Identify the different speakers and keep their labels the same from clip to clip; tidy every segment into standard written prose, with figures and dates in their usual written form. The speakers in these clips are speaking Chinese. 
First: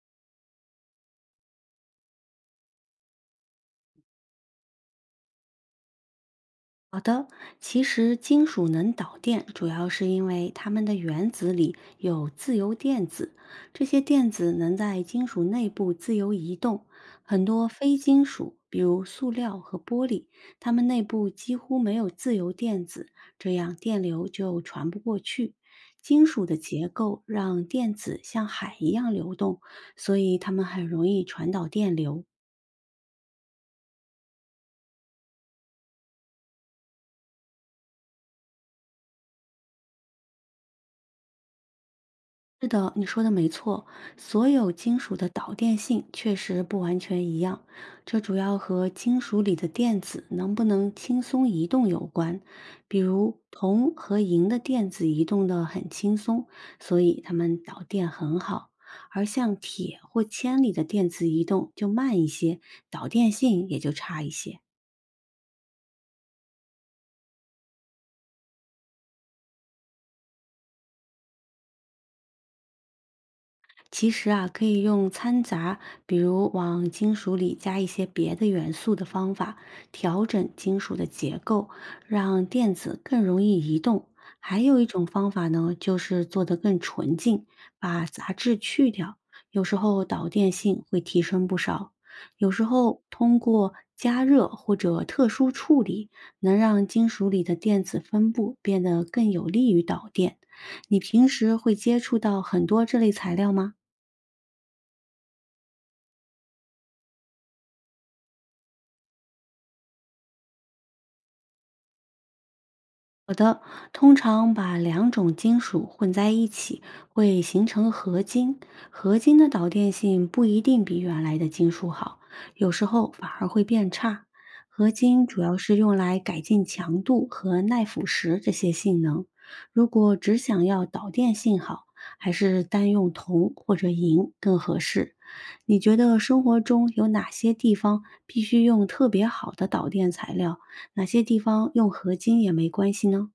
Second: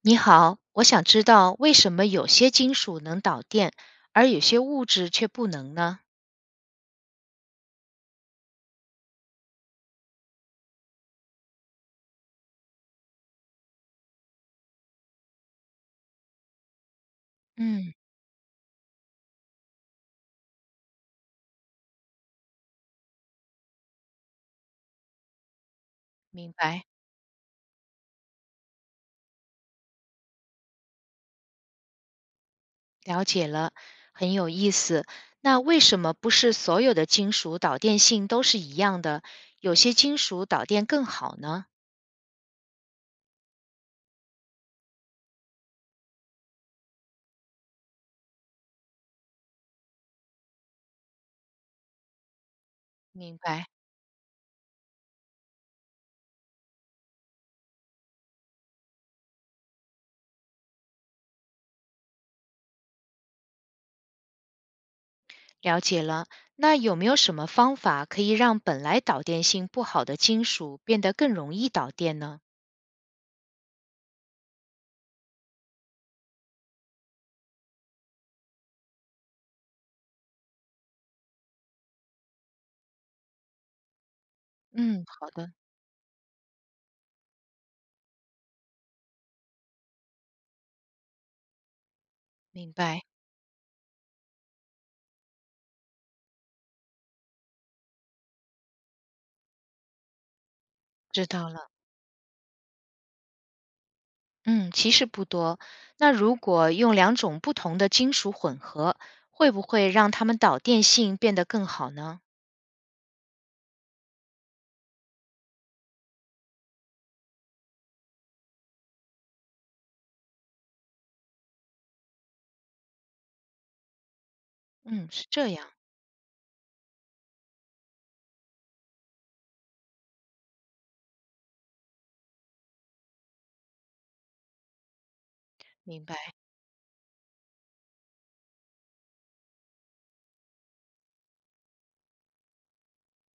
Speaker 1: 你好，我想知道为什么有些金属能导电，而有些物质却不能呢？
Speaker 2: 好的，其实金属能导电，主要是因为它们的原子里有自由电子，这些电子能在金属内部自由移动。很多
Speaker 1: 嗯，
Speaker 2: 非金属，比如塑料和玻璃，它们内部几乎没有自由电子，这样电流就传不过去。金属
Speaker 1: 明
Speaker 2: 的
Speaker 1: 白，
Speaker 2: 结构让电子像海一样流动，所以它们很容易传导电流。
Speaker 1: 了解了，很有意思。那为什么不是所有的金属导电性都是一样的？有些金属导电更好呢？
Speaker 2: 是的，你说的没错，所有金属的导电性确实不完全一样，这主要和金属里的电子能不能轻松移动有关。比
Speaker 1: 明
Speaker 2: 如
Speaker 1: 白，
Speaker 2: 铜和银的电子移动的很轻松，所以它们导电很好；而像铁或铅里的电子移动就慢一些，导电性也就差一些。
Speaker 1: 了解了。那有没有什么方法可以让本来导电性不好的金属变得更容易导电呢？
Speaker 2: 其实啊，可以用掺杂，比如往金属里加一些别的元素的方法，调整金属的结构，让电子更容易移动。还有一
Speaker 1: 嗯，
Speaker 2: 种
Speaker 1: 好
Speaker 2: 方法
Speaker 1: 的，
Speaker 2: 呢，就是做得更纯净，把杂质去掉，有时候导电性会提升不少。有时
Speaker 1: 明白，
Speaker 2: 候通过加热或者特殊处理，能让金属里的电子分布变得更有利于导电。你平
Speaker 1: 知道
Speaker 2: 时
Speaker 1: 了。
Speaker 2: 会接触到很多这类材料吗？
Speaker 1: 嗯，其实不多。那如果用两种不同的金属混合，会不会让它们导电性变得更好呢？
Speaker 2: 好的，通常把两种金属混在一起，会形成合金。合金的导电性不一定比原来的金属好，有时候反而会变差。合
Speaker 1: 嗯，是
Speaker 2: 金主
Speaker 1: 这
Speaker 2: 要
Speaker 1: 样，
Speaker 2: 是用来改进强度和耐腐蚀这些性能。如果只想要导电性好，还是单用铜或者银更合适。你觉
Speaker 1: 明白。
Speaker 2: 得生活中有哪些地方必须用特别好的导电材料，哪些地方用合金也没关系呢？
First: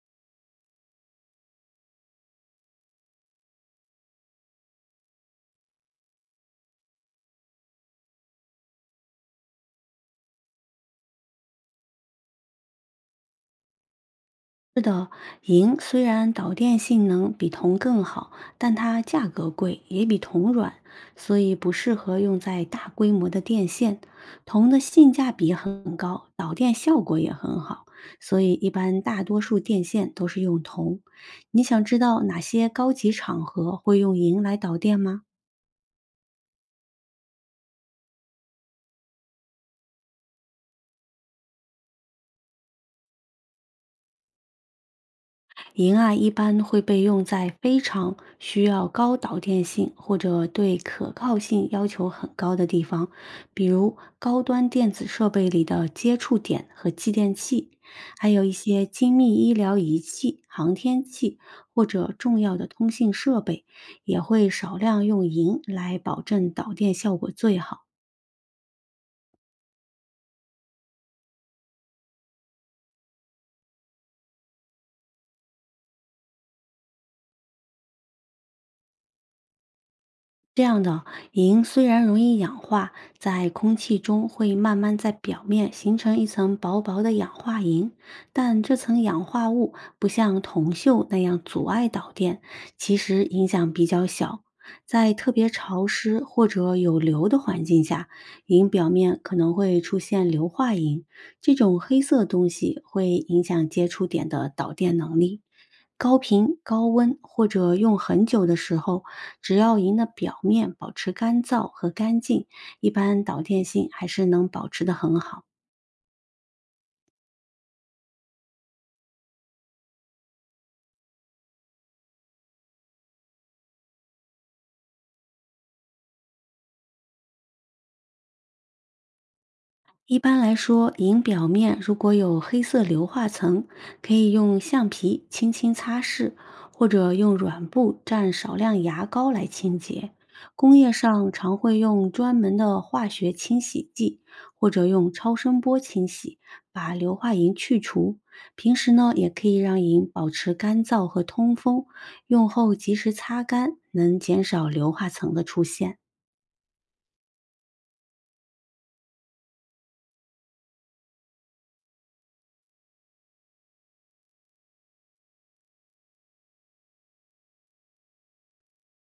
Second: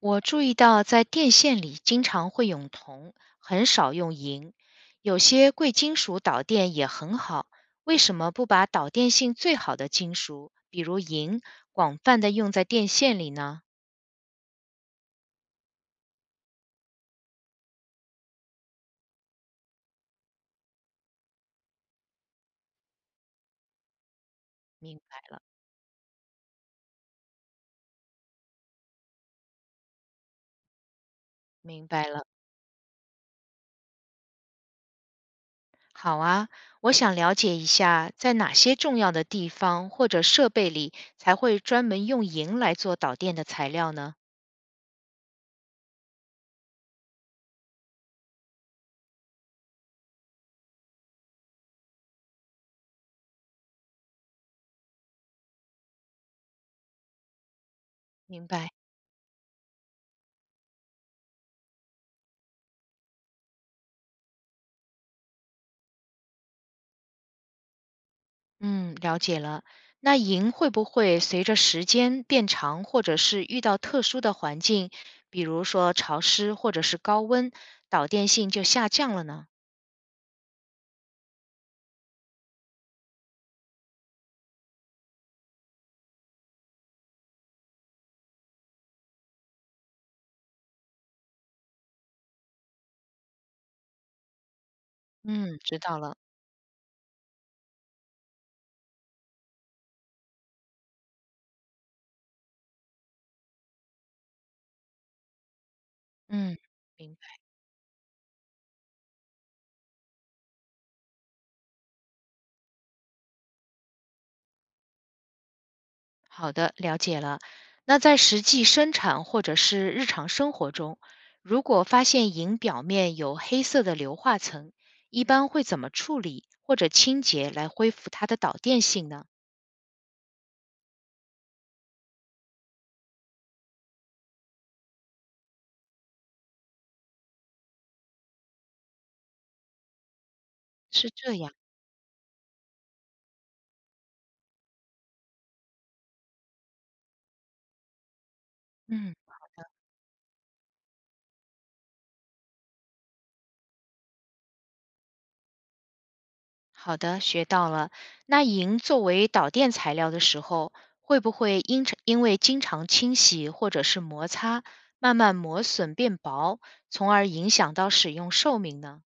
Speaker 1: 我注意到在电线里经常会用铜，很少用银。有些贵金属导电也很好，为什么不把导电性最好的金属，比如银，广泛的用在电线里呢？
Speaker 2: 是的，银虽然导电性能比铜更好，但它价格贵，也比铜软，所以不适合用在大规模的电线。铜的
Speaker 1: 明
Speaker 2: 性价
Speaker 1: 白，
Speaker 2: 比很高，导电效果也很好，所以一般大多数电线都是用铜。你想
Speaker 1: 明
Speaker 2: 知
Speaker 1: 白
Speaker 2: 道
Speaker 1: 了。
Speaker 2: 哪些高级场合会用银来导电吗？
Speaker 1: 好啊，我想了解一下，在哪些重要的地方或者设备里才会专门用银来做导电的材料呢？
Speaker 2: 银啊一般会被用在非常需要高导电性或者对可靠性要求很高的地方，比如高端电子设备里的接触点和继电器，还有
Speaker 1: 明
Speaker 2: 一
Speaker 1: 白，
Speaker 2: 些精密医疗仪器、航天器或者重要的通信设备，也会少量用银来保证导电效果最好。
Speaker 1: 嗯，了解了。那银会不会随着时间变长，或者是遇到特殊的环境，比如说潮湿或者是高温，导电性就下降了呢？
Speaker 2: 这样的银虽然容易氧化，在空气中会慢慢在表面形成一层薄薄的氧化银，但这层氧化物不像铜锈那样阻碍导电，其实影响比较小。在特别
Speaker 1: 嗯，知
Speaker 2: 潮
Speaker 1: 道了。
Speaker 2: 湿或者有硫的环境下，银表面可能会出现硫化银，这种黑色东西会影响接触点的导电能力。高
Speaker 1: 嗯，
Speaker 2: 频、高
Speaker 1: 明
Speaker 2: 温
Speaker 1: 白。
Speaker 2: 或者用很久的时候，只要银的表面保持干燥和干净，一般导电性还是能保持的很好。
Speaker 1: 好的，了解了。那在实际生产或者是日常生活中，如果发现银表面有黑色的硫化层，一般会怎么处理或者清洁来恢复它的导电性呢？
Speaker 2: 一般来说，银表面如果有黑色硫化层，可以用橡皮轻轻擦拭，或者用软布蘸少量牙膏来清洁。工业
Speaker 1: 是
Speaker 2: 上
Speaker 1: 这样，
Speaker 2: 常会用专门的化学清洗剂，或者用超声波清洗，把硫化银去除。平时呢，
Speaker 1: 嗯，
Speaker 2: 也可以让银保持干燥和通风，用后及时擦干，能减少硫化层的出现。
Speaker 1: 好的，学到了。那银作为导电材料的时候，会不会因常因为经常清洗或者是摩擦，慢慢磨损变薄，从而影响到使用寿命呢？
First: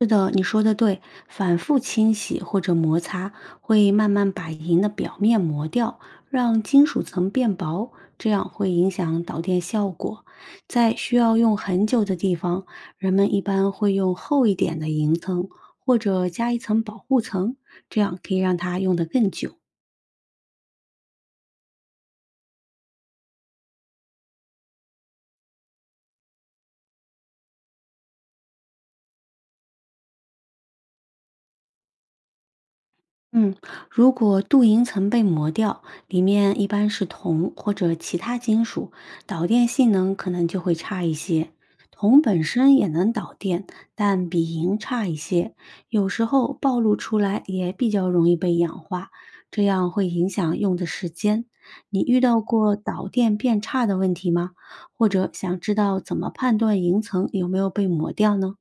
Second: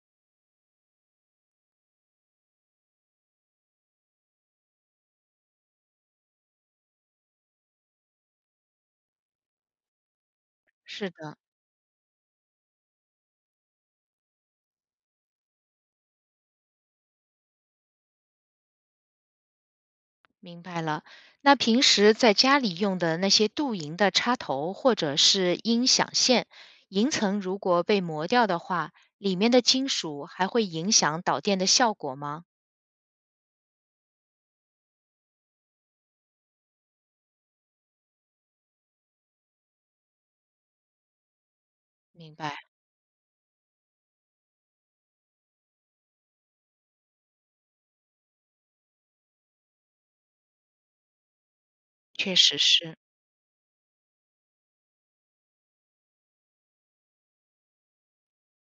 Speaker 2: 是的，你说的对，反复清洗或者摩擦会慢慢把银的表面磨掉，让金属层变薄，这样会影响导电效果。在
Speaker 1: 是
Speaker 2: 需要
Speaker 1: 的，
Speaker 2: 用很久的地方，人们一般会用厚一点的银层，或者加一层保护层，这样可以让它用得更久。
Speaker 1: 明白了。那平时在家里用的那些镀银的插头或者是音响线，银层如果被磨掉的话，里面的金属还会影响导电的效果吗？
Speaker 2: 嗯，如果镀银层被磨掉，里面一般是铜或者其他金属，导电性能可能就会差一些。铜
Speaker 1: 明
Speaker 2: 本
Speaker 1: 白，
Speaker 2: 身也能导电，但比银差一些，有时候暴露出来也比较容易被氧化，这样会影响用的时间。你遇
Speaker 1: 确
Speaker 2: 到
Speaker 1: 实
Speaker 2: 过
Speaker 1: 是。
Speaker 2: 导电变差的问题吗？或者想知道怎么判断银层有没有被磨掉呢？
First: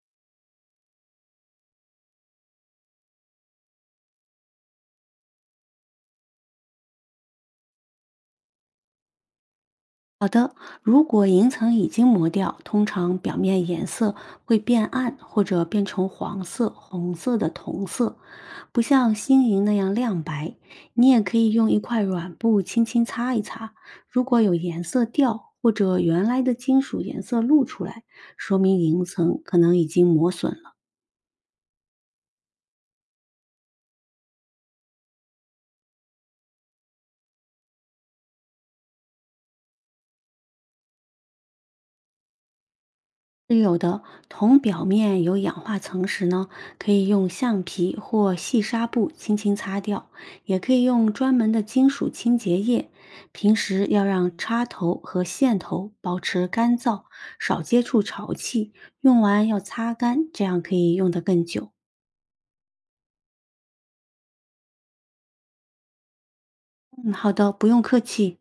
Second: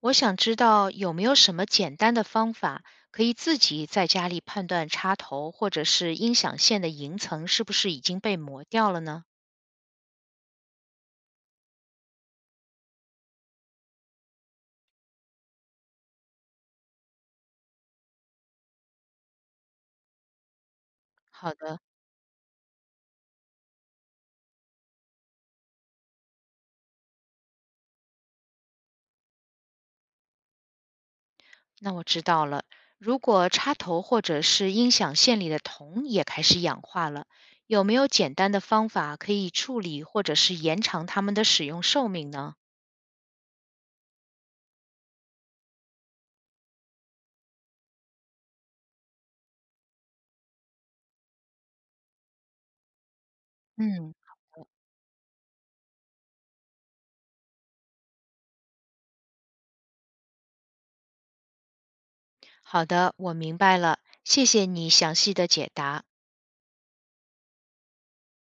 Speaker 1: 我想知道有没有什么简单的方法可以自己在家里判断插头或者是音响线的银层是不是已经被磨掉了呢？
Speaker 2: 好的，如果银层已经磨掉，通常表面颜色会变暗或者变成黄色、红色的铜色，不像新银那样亮白。你也可以
Speaker 1: 好
Speaker 2: 用一
Speaker 1: 的，
Speaker 2: 块软布轻轻擦一擦，如果有颜色掉或者原来的金属颜色露出来，说明银层可能已经磨损了。
Speaker 1: 那我知道了。如果插头或者是音响线里的铜也开始氧化了，有没有简单的方法可以处理或者是延长它们的使用寿命呢？
Speaker 2: 是有的，铜表面有氧化层时呢，可以用橡皮或细纱布轻轻擦掉，也可以用专门的金属清洁液。平时要
Speaker 1: 嗯，
Speaker 2: 让插头和线头保持干燥，少接触潮气，用完要擦干，这样可以用得更久。
Speaker 1: 好的，我明白了，谢谢你详细的解答。
Speaker 2: 嗯，好的，不用客气。